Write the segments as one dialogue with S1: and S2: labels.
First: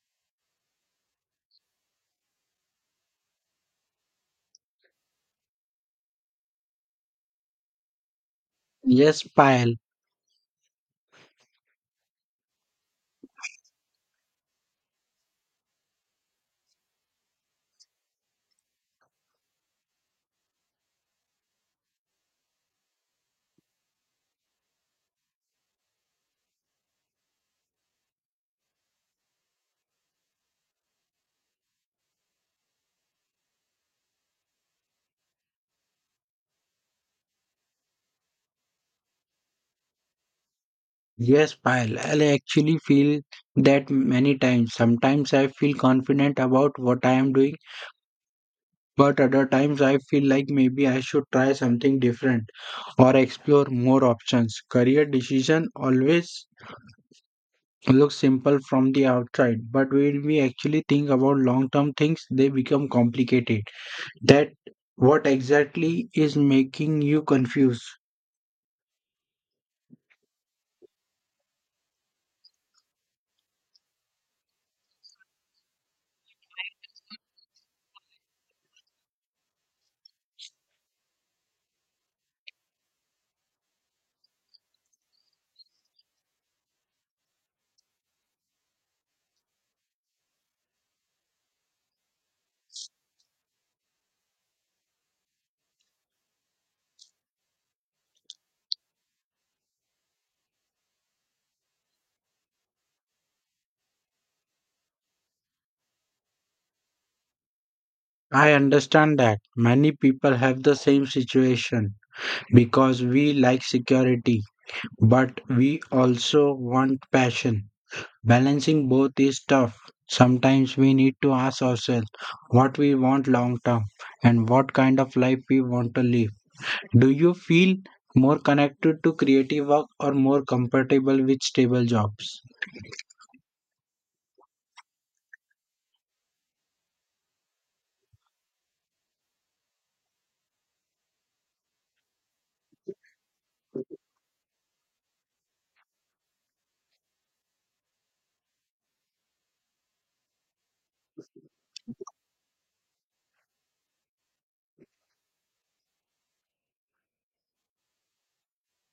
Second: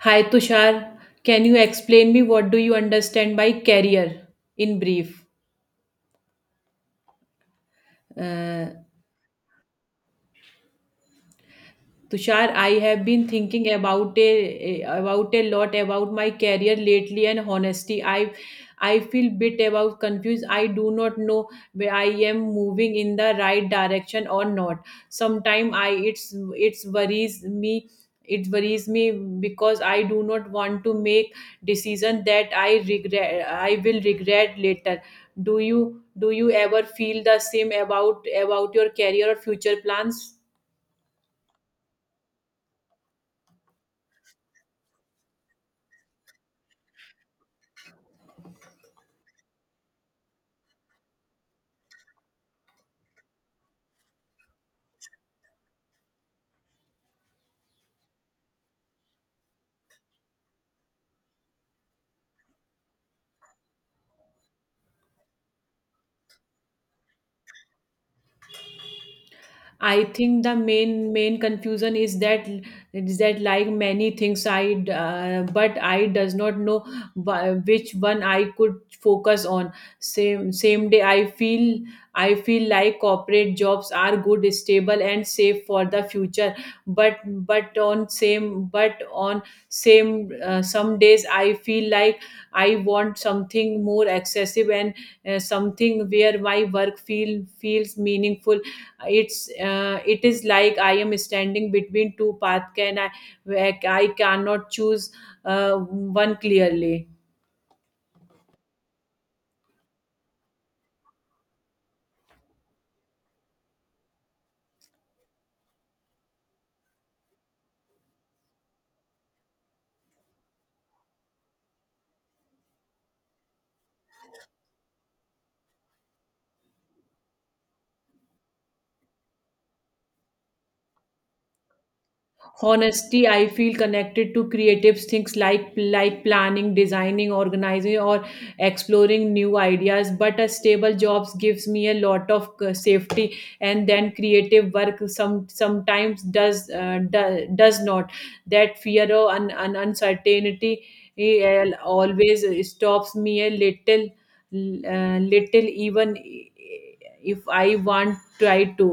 S1: Hi Tushar, can you explain me what do you understand by career in brief? Uh,
S2: Yes, Payal.
S1: Tushar, I have been thinking about a lot about my career lately and honesty. I feel bit about confused. I do not know where I am moving in the right direction or not. Sometimes I it's worries me. It worries me because I do not want to make decision that I regret. I will regret later. Do you do you ever feel the same about your career or future plans?
S2: Yes, Payal. I actually feel that many times. Sometimes I feel confident about what I am doing, but other times I feel like maybe I should try something different or explore more options. Career decision always looks simple from the outside, but when we actually think about long-term things, they become complicated. That what exactly is making you confused?
S1: I think the main confusion is that like many things but I does not know which one I could focus on. Same day I feel like corporate jobs are good, stable, and safe for the future. But but on same some days I feel like I want something more excessive and something where my work feel feels meaningful. It is like I am standing between two paths. Can I Where I cannot choose one clearly.
S2: I understand that many people have the same situation because we like security, but we also want passion. Balancing both is tough. Sometimes we need to ask ourselves what we want long term and what kind of life we want to live. Do you feel more connected to creative work or more compatible with stable jobs?
S1: Honestly, I feel connected to creative things like planning, designing, organizing, or exploring new ideas. But a stable jobs gives me a lot of safety, and then creative work sometimes does not. That fear or uncertainty always stops me a little, little even if I want try to.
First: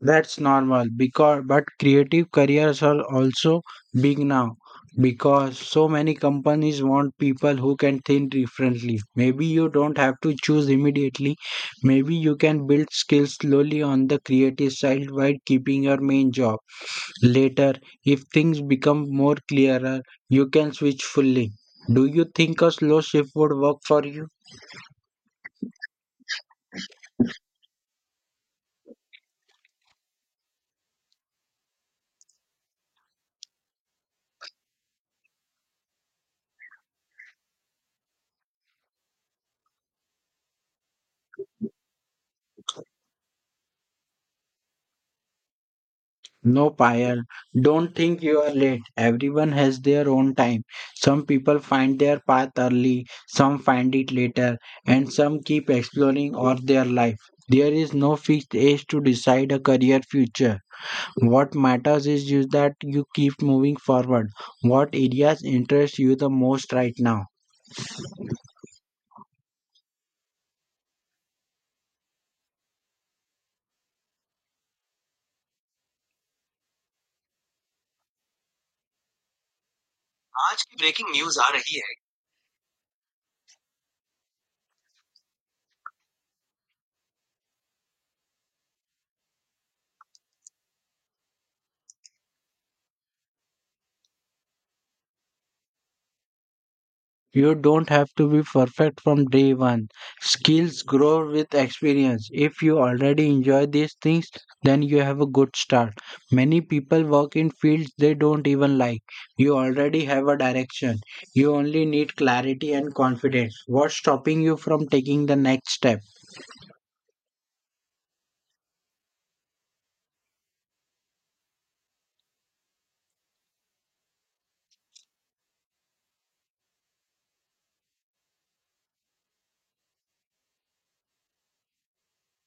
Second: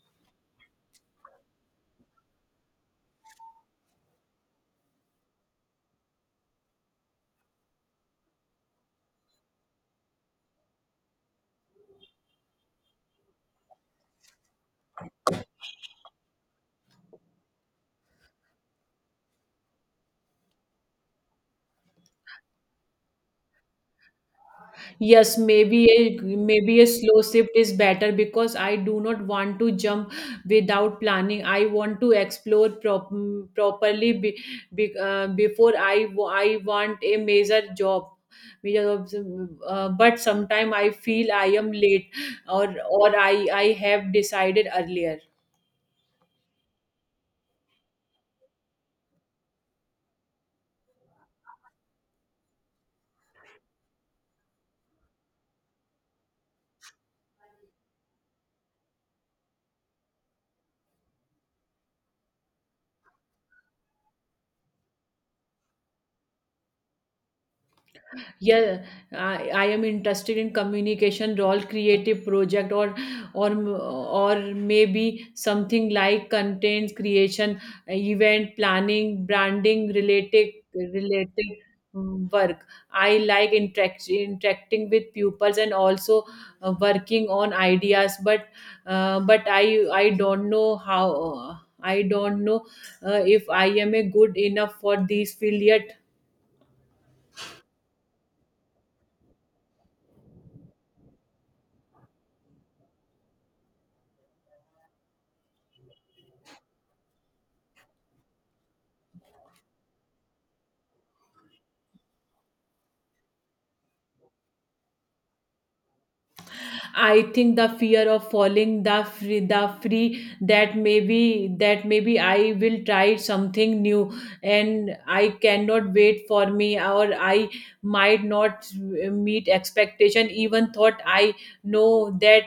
S2: That's normal because but creative careers are also big now because so many companies want people who can think differently. Maybe you don't have to choose immediately. Maybe you can build skills slowly on the creative side while keeping your main job. Later, if things become more clearer, you can switch fully. Do you think a slow shift would work for you?
S1: Yes, maybe a slow shift is better because I do not want to jump without planning. I want to explore properly before I want a major job. Major jobs. But sometimes I feel I am late or I have decided earlier.
S2: No, Payal, don't think you are late. Everyone has their own time. Some people find their path early, some find it later, and some keep exploring all their life. There is no fixed age to decide a career future. What matters is you that you keep moving forward. What areas interest you the most right now?
S1: Yeah, I am interested in communication role, creative project, or or maybe something like content creation, event planning, branding related related work. I like interacting with pupils and also working on ideas, but I don't know if I am a good enough for this field yet.
S2: You don't have to be perfect from day one. Skills grow with experience. If you already enjoy these things, then you have a good start. Many people work in fields they don't even like. You already have a direction. You only need clarity and confidence. What's stopping you from taking the next step?
S1: I think the fear of falling, the free that maybe I will try something new and I cannot wait for me, or I might not meet expectation, even thought I know that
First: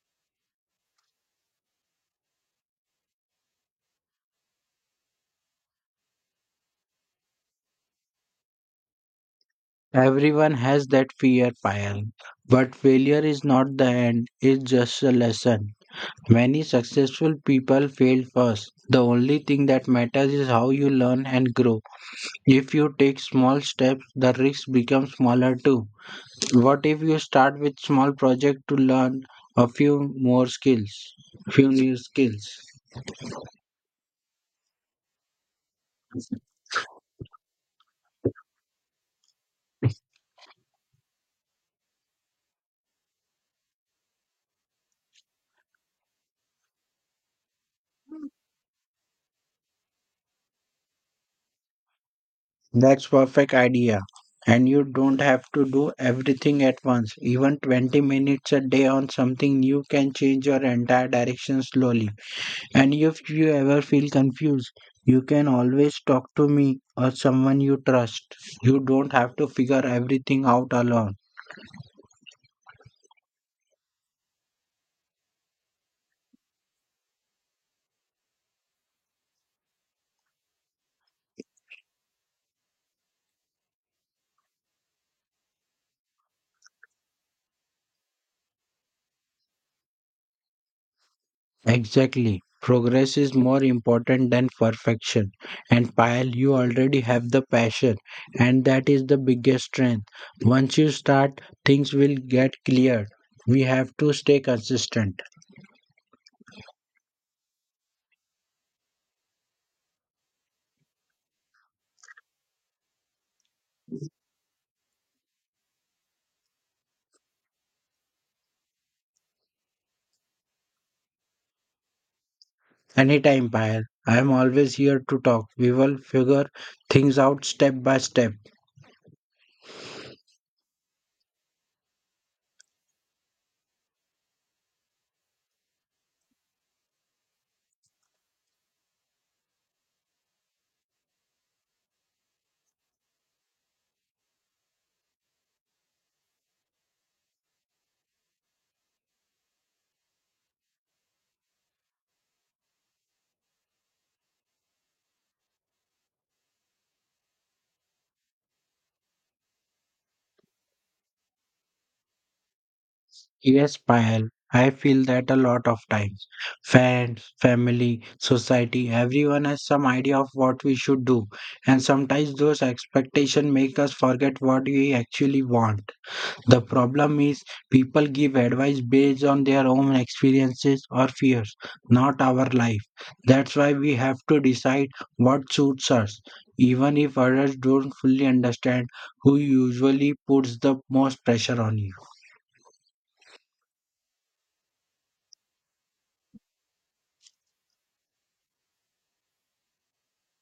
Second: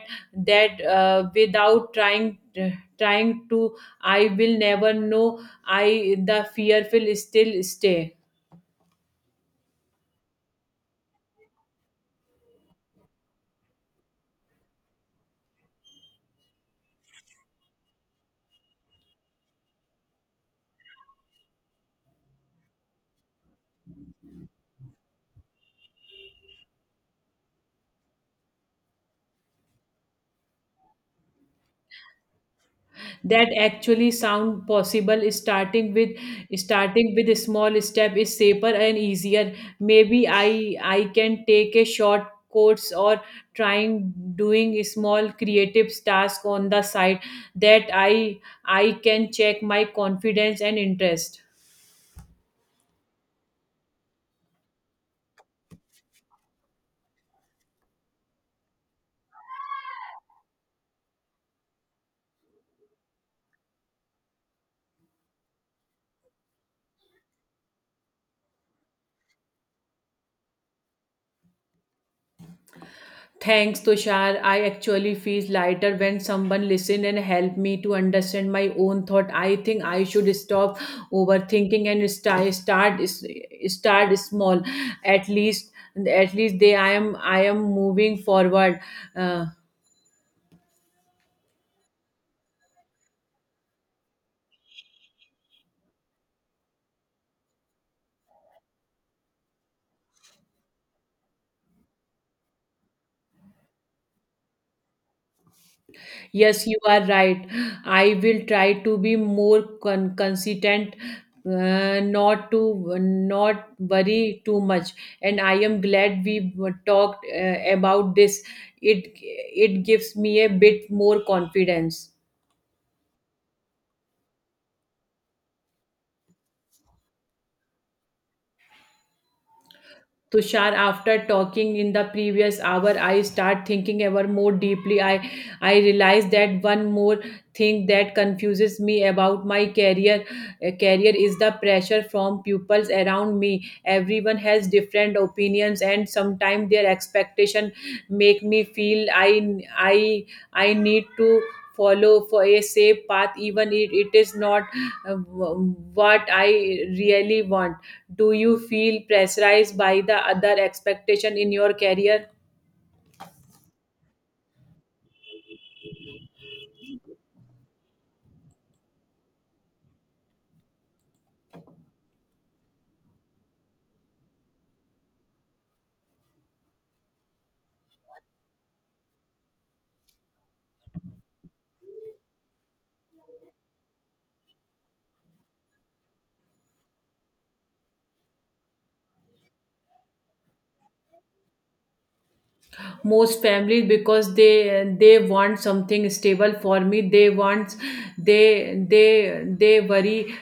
S1: without trying trying to I will never know. I the fear will still stay.
S2: Everyone has that fear, Payal. But failure is not the end, it's just a lesson. Many successful people failed first. The only thing that matters is how you learn and grow. If you take small steps, the risks become smaller too. What if you start with small project to learn a few more skills, few new skills?
S1: That actually sound possible. Starting with a small step is safer and easier. Maybe I can take a short course or trying doing a small creative task on the side. That I can check my confidence and interest.
S2: That's perfect idea. And you don't have to do everything at once. Even 20 minutes a day on something new can change your entire direction slowly. And if you ever feel confused, you can always talk to me or someone you trust. You don't have to figure everything out alone.
S1: Thanks, Tushar. I actually feel lighter when someone listen and help me to understand my own thought. I think I should stop overthinking and start small. At least, at least they I am moving forward. Uh,
S2: Exactly. Progress is more important than perfection. And Payal, you already have the passion, and that is the biggest strength. Once you start, things will get clear. We have to stay consistent.
S1: Yes, you are right. I will try to be more consistent, not to not worry too much. And I am glad we talked about this. It gives me a bit more confidence.
S2: Anytime, Payal. I am always here to talk. We will figure things out step by step.
S1: Tushar, after talking in the previous hour, I start thinking ever more deeply. I realize that one more thing that confuses me about my career, is the pressure from pupils around me. Everyone has different opinions, and sometimes their expectation make me feel I need to follow for a safe path, even if it is not what I really want. Do you feel pressurized by the other expectation in your career?
S2: Yes, Payal, I feel that a lot of times. Friends, family, society, everyone has some idea of what we should do, and sometimes those expectations make us forget what we actually want. The problem is people give advice based on their own experiences or fears, not our life. That's why we have to decide what suits us. Even if others don't fully understand, who usually puts the most pressure on you?
S1: Most families, because they want something stable for me. They want They worry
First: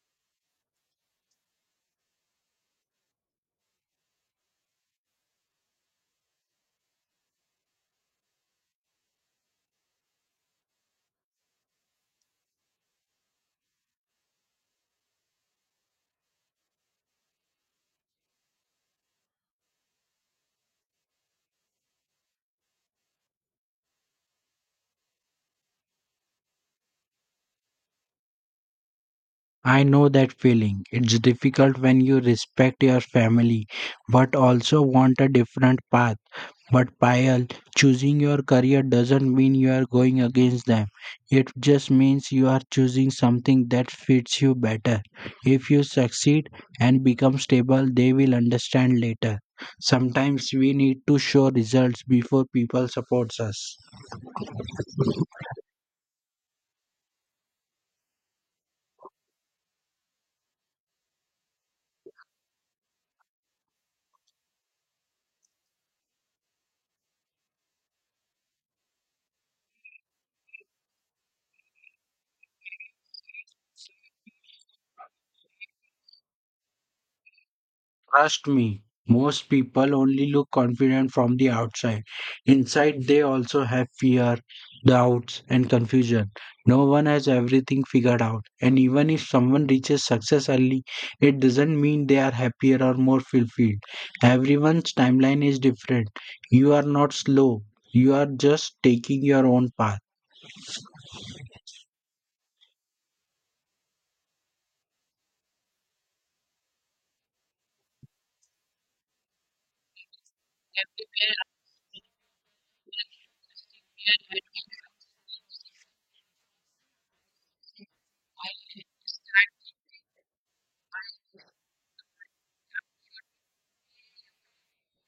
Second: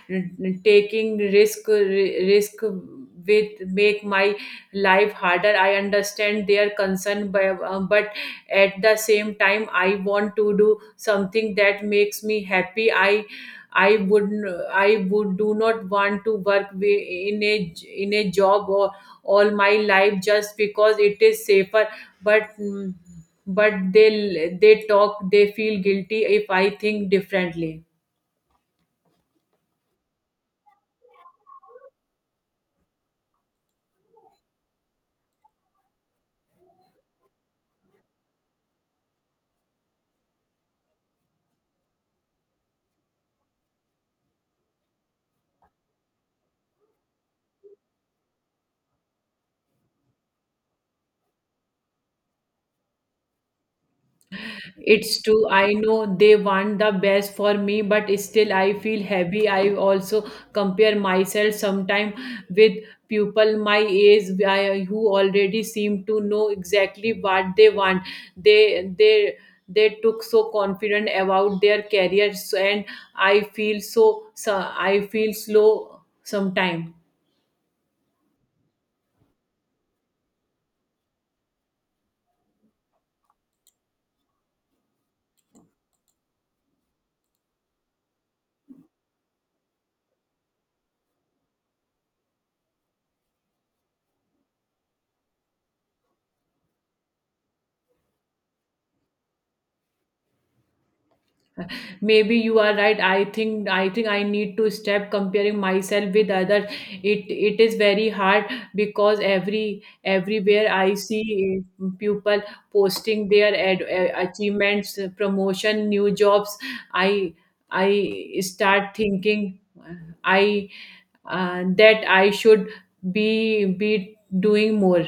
S1: taking risk with make my life harder. I understand their concern but at the same time I want to do something that makes me happy. I would I would do not want to work in a job or all my life just because it is safer. but mm, but they feel guilty if I think differently.
S2: I know that feeling. It's difficult when you respect your family but also want a different path. But Payal, choosing your career doesn't mean you are going against them. It just means you are choosing something that fits you better. If you succeed and become stable, they will understand later. Sometimes we need to show results before people supports us.
S1: It's true, I know they want the best for me, but still I feel heavy. I also compare myself sometime with people my age, who already seem to know exactly what they want. They they they took so confident about their careers, and I feel so. I feel slow sometime.
S2: Trust me, most people only look confident from the outside. Inside, they also have fear, doubts, and confusion. No one has everything figured out. And even if someone reaches success early, it doesn't mean they are happier or more fulfilled. Everyone's timeline is different. You are not slow, you are just taking your own path.
S1: Maybe you are right. I think I need to stop comparing myself with others. It is very hard because everywhere I see people posting their achievements, promotion, new jobs. I i start thinking I that I should be doing more.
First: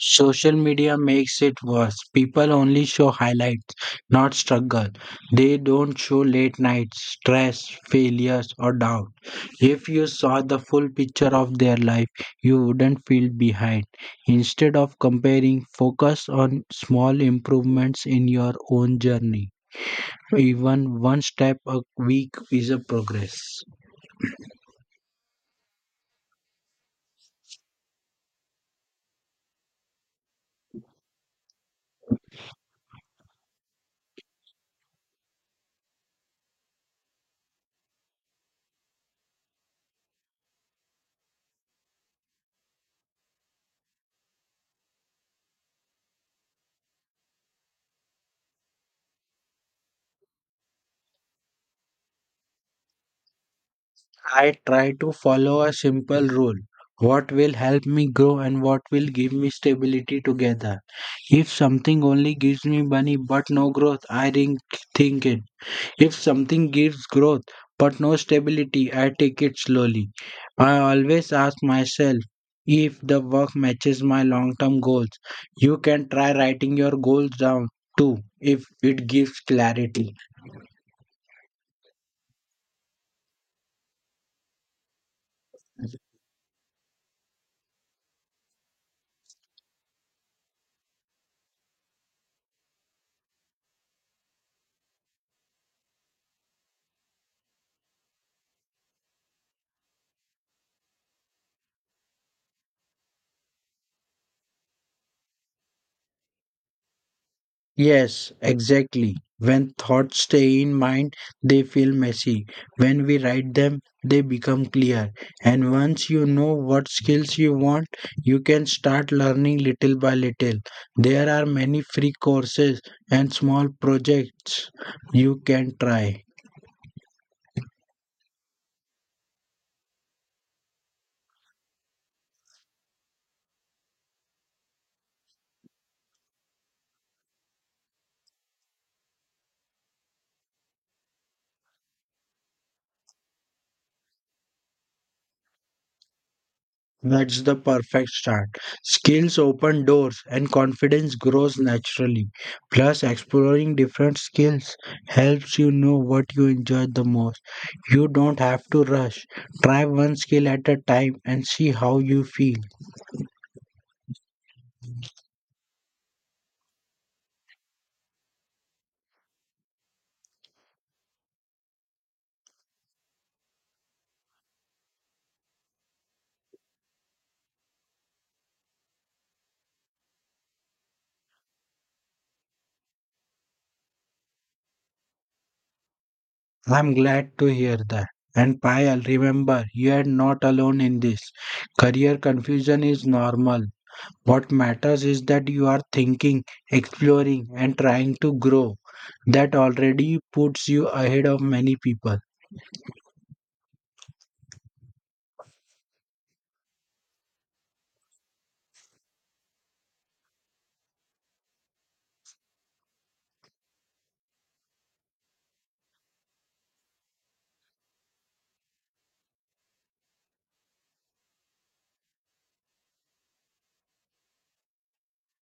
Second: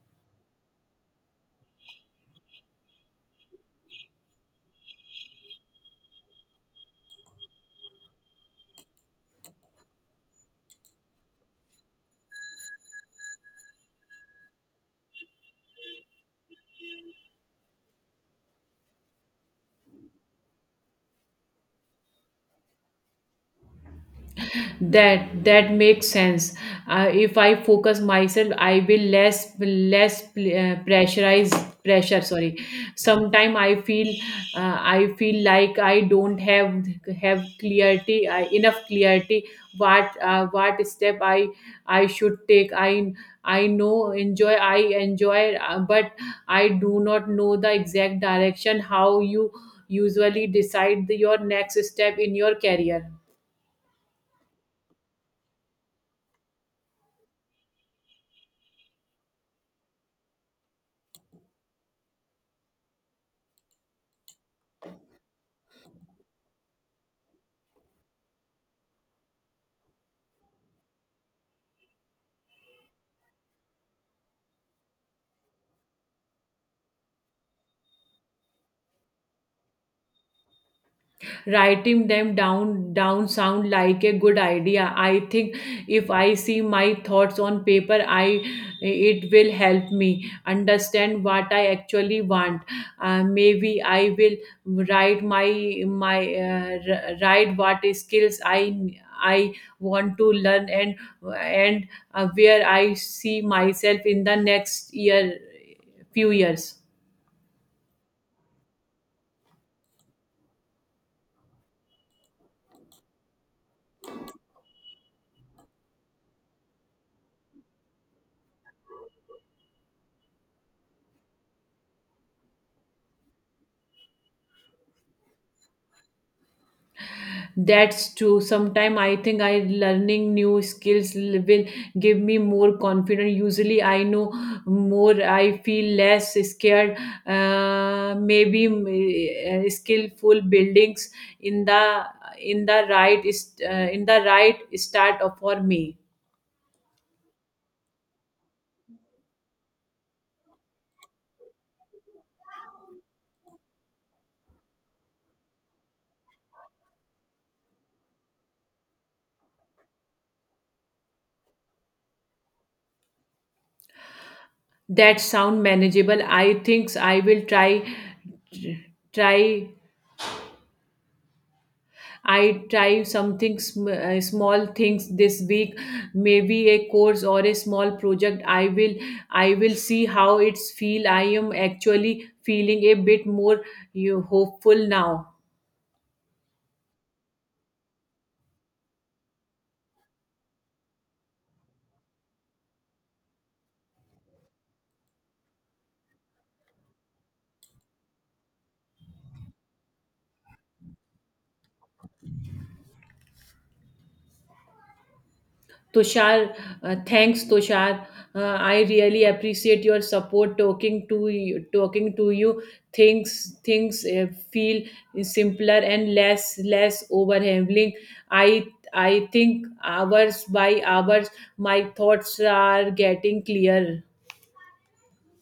S2: Social media makes it worse. People only show highlights, not struggle. They don't show late nights, stress, failures, or doubt. If you saw the full picture of their life, you wouldn't feel behind. Instead of comparing, focus on small improvements in your own journey. Even one step a week is a progress.
S1: That makes sense. If I focus myself I will less pressurize. Pressure, sorry. Sometime I feel I feel like I don't have clarity, enough clarity what step I should take. I i know enjoy I enjoy, but I do not know the exact direction. How you usually decide your next step in your career?
S2: I try to follow a simple rule. What will help me grow and what will give me stability together. If something only gives me money but no growth, I rethink it. If something gives growth but no stability, I take it slowly. I always ask myself if the work matches my long term goals. You can try writing your goals down too if it gives clarity.
S1: Writing them down sound like a good idea. I think if I see my thoughts on paper, I it will help me understand what I actually want. Maybe I will write write what skills I want to learn, and where I see myself in the next year, few years.
S2: Yes, exactly. When thoughts stay in mind, they feel messy. When we write them, they become clear. And once you know what skills you want, you can start learning little by little. There are many free courses and small projects you can try.
S1: That's true. Sometime I think I learning new skills will give me more confidence. Usually I know more, I feel less scared. Maybe skillful buildings in the in the right is in the right start of for me.
S2: That's the perfect start. Skills open doors and confidence grows naturally. Plus, exploring different skills helps you know what you enjoy the most. You don't have to rush. Try one skill at a time and see how you feel.
S1: That sound manageable. I think I will try. I try small things this week, maybe a course or a small project. I will see how it's feel. I am actually feeling a bit more you hopeful now.
S2: I'm glad to hear that. And Payal, remember, you are not alone in this. Career confusion is normal. What matters is that you are thinking, exploring, and trying to grow. That already puts you ahead of many people.
S1: Tushar, Thanks, Tushar. I really appreciate your support. Talking to you, things feel simpler and less overwhelming. I I think hours by hours, my thoughts are getting clearer.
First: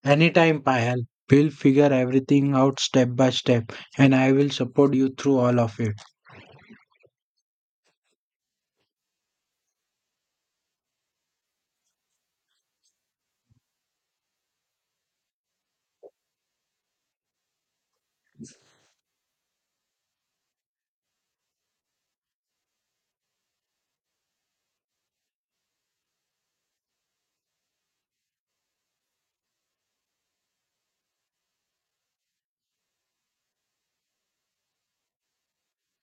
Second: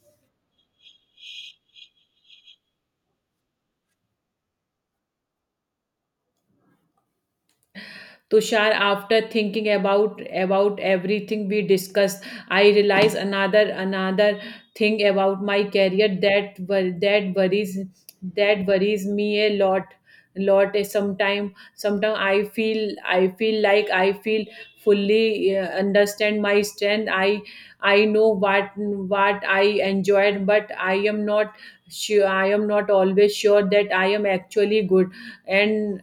S2: Anytime, Payal, we'll figure everything out step by step, and I will support you through all of it.
S1: Tushar, after thinking about everything we discussed, I realize another thing about my career that that worries me a lot. Sometime, I feel I feel fully understand my strength. I know what I enjoyed, but I am not sure. I am not always sure that I am actually good. and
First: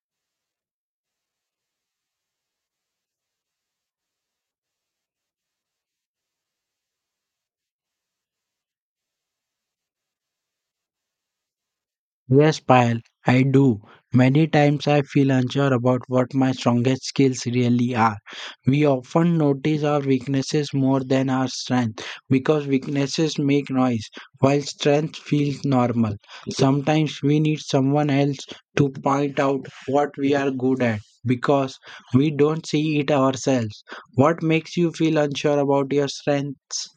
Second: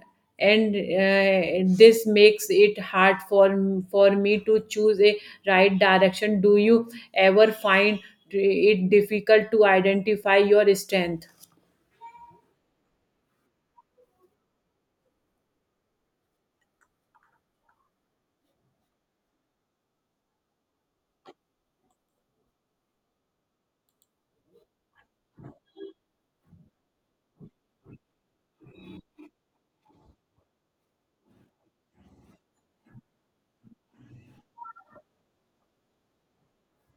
S1: and this makes it hard for me to choose a right direction. Do you ever find it difficult to identify your strength?
S2: Yes, Payal, I do. Many times I feel unsure about what my strongest skills really are. We often notice our weaknesses more than our strength because weaknesses make noise while strength feels normal. Sometimes we need someone else to point out what we are good at because we don't see it ourselves. What makes you feel unsure about your strengths?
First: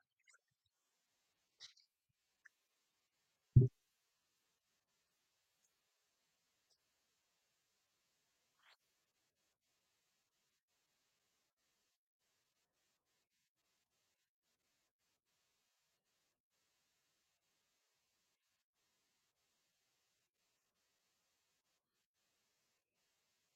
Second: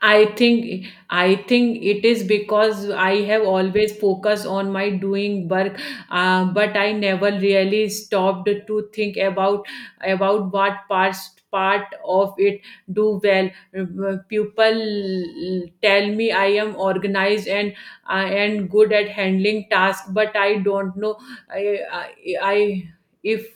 S1: I think it is because I have always focused on my doing work, but I never really stopped to think about what part of it do well. People tell me I am organized and and good at handling tasks, but I don't know. I, I, I if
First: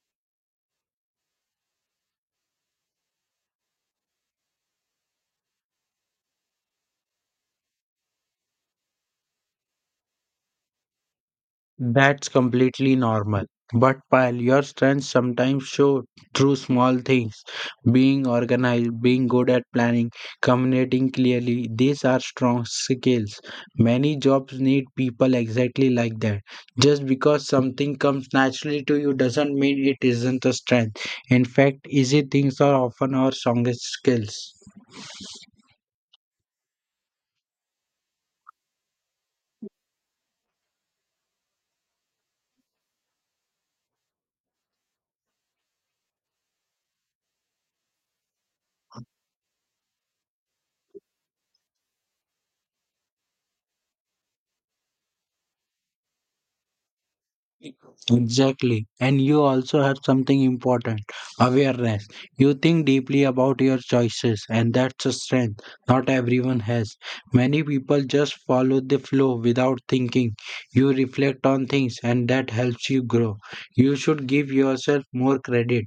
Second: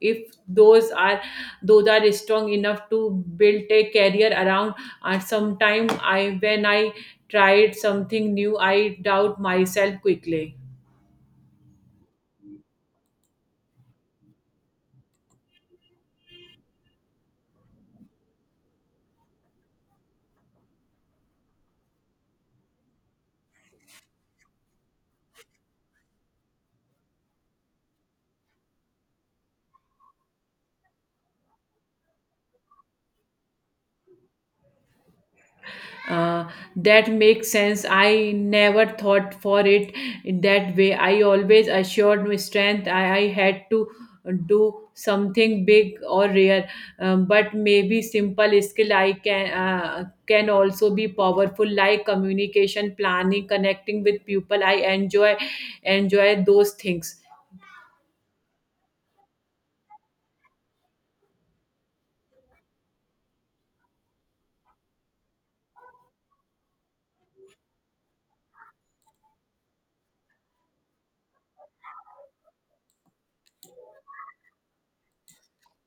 S1: if those are strong enough to build a career around. And sometime, I when I tried something new, I doubt myself quickly.
S2: That's completely normal. But while your strengths sometimes show through small things, being organized, being good at planning, communicating clearly, these are strong skills. Many jobs need people exactly like that. Just because something comes naturally to you doesn't mean it isn't a strength. In fact, easy things are often our strongest skills.
S1: uh, that makes sense. I never thought for it in that way. I always assured my strength, I had to do something big or rare, but maybe simple skill I can also be powerful, like communication, planning, connecting with people. I enjoy those things.
S2: Exactly. And you also have something important awareness. You think deeply about your choices, and that's a strength not everyone has. Many people just follow the flow without thinking. You reflect on things, and that helps you grow. You should give yourself more credit.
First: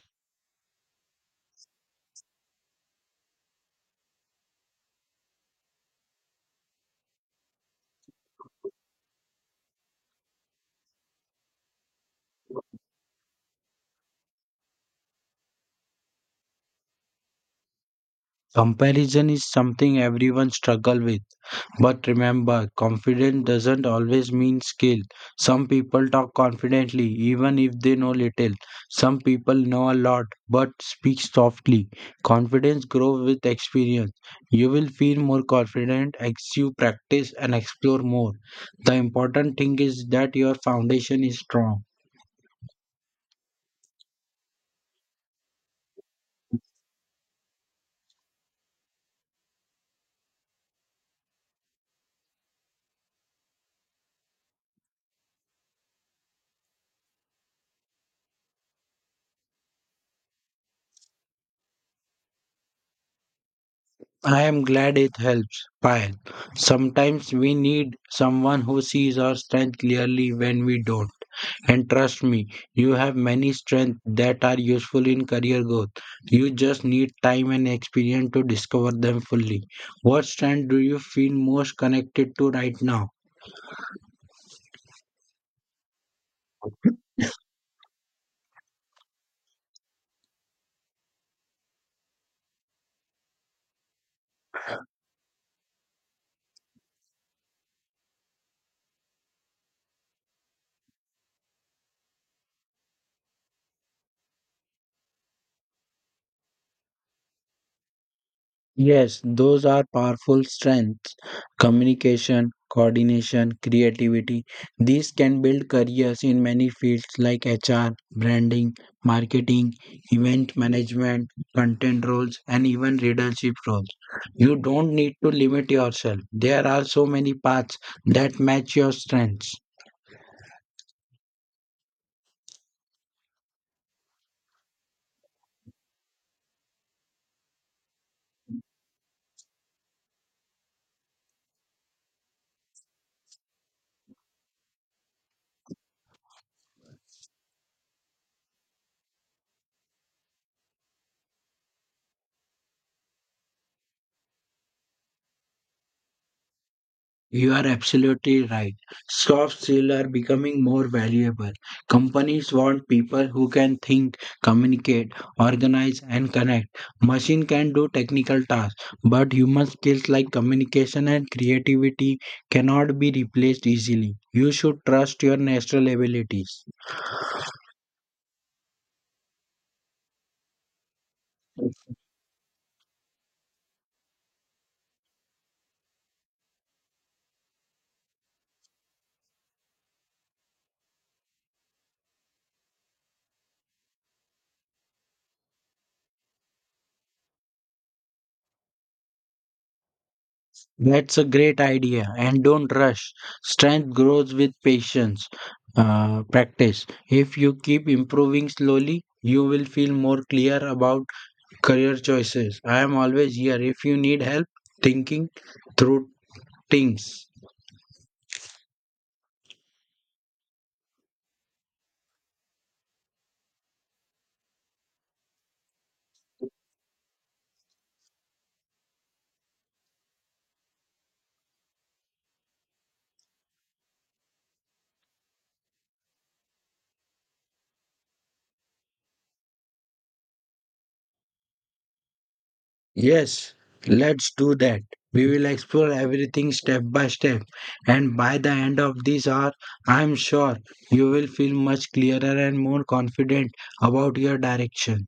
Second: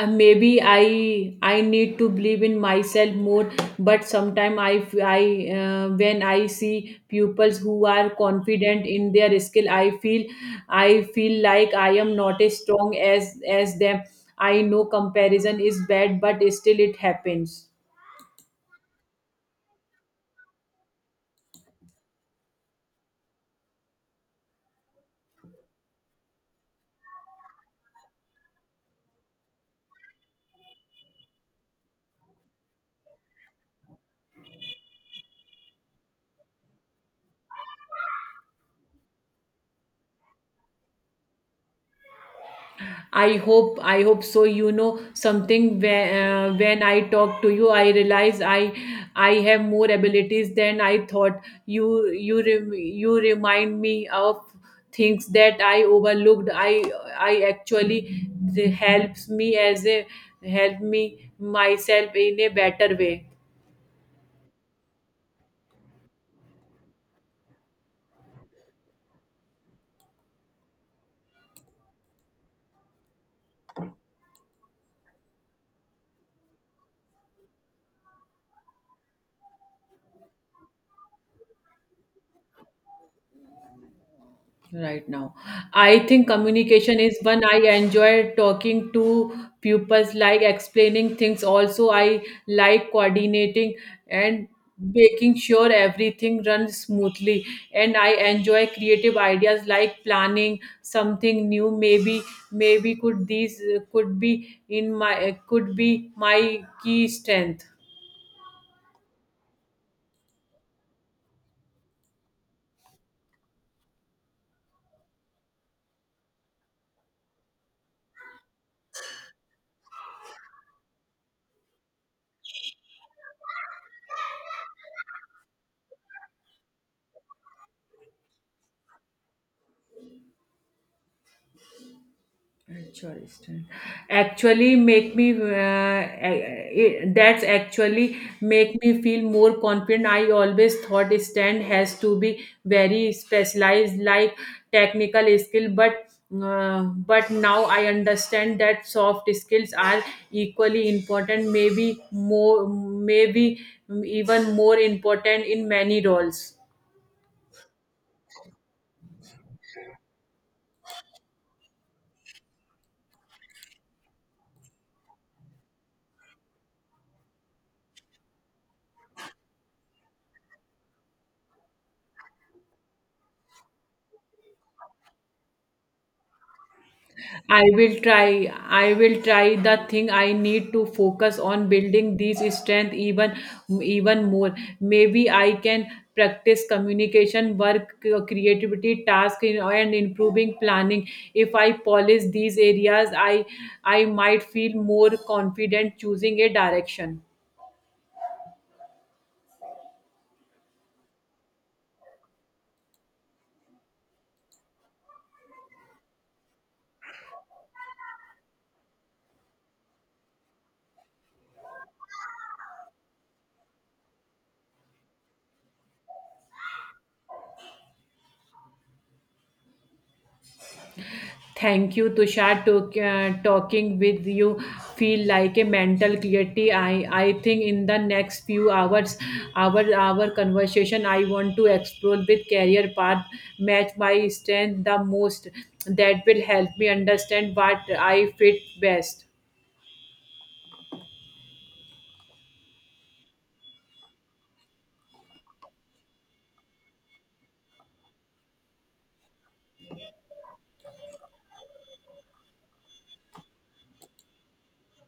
S1: I maybe I need to believe in myself more. But sometimes I when I see pupils who are confident in their skill, I feel like I am not as strong as them. I know comparison is bad, but still it happens.
S2: Comparison is something everyone struggles with, but remember, confident doesn't always mean skill. Some people talk confidently even if they know little. Some people know a lot but speak softly. Confidence grows with experience. You will feel more confident as you practice and explore more. The important thing is that your foundation is strong.
S1: I hope so. You know something where, when I talk to you, I realize I have more abilities than I thought. You remind me of things that I overlooked. I actually the helps me as a help me myself in a better way.
S2: I am glad it helps, Payal. Sometimes we need someone who sees our strength clearly when we don't. And trust me, you have many strengths that are useful in career growth. You just need time and experience to discover them fully. What strength do you feel most connected to right now?
S1: Right now, I think communication is one. I enjoy talking to pupils, like explaining things. Also, I like coordinating and making sure everything runs smoothly. And I enjoy creative ideas, like planning something new. Maybe maybe could these could be in my could be my key strength.
S2: Yes, those are powerful strengths. Communication, coordination, creativity. These can build careers in many fields like HR, branding, marketing, event management, content roles, and even leadership roles. You don't need to limit yourself. There are so many paths that match your strengths.
S1: Choristan. Actually, make me that's actually make me feel more confident. I always thought stand has to be very specialized, like technical skill, uh, but now I understand that soft skills are equally important, maybe even more important in many roles.
S2: You are absolutely right. Soft skills are becoming more valuable. Companies want people who can think, communicate, organize, and connect. Machine can do technical tasks, but human skills like communication and creativity cannot be replaced easily. You should trust your natural abilities.
S1: I will try the thing I need to focus on building these strength even more. Maybe I can practice communication, work, creativity, task, and improving planning. If I polish these areas, I might feel more confident choosing a direction.
S2: That's a great idea. And don't rush. Strength grows with patience, practice. If you keep improving slowly, you will feel more clear about career choices. I am always here if you need help thinking through things.
S1: Thank you, Tushar. To Talking with you feel like a mental clarity. I think in the next few hours, our conversation, I want to explore with career path, match my strength the most. That will help me understand what I fit best.
S2: Yes, let's do that. We will explore everything step by step. And by the end of this hour, I am sure you will feel much clearer and more confident about your direction.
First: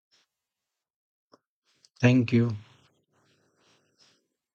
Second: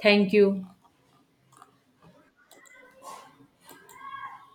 S1: Thank you.
S2: Thank you.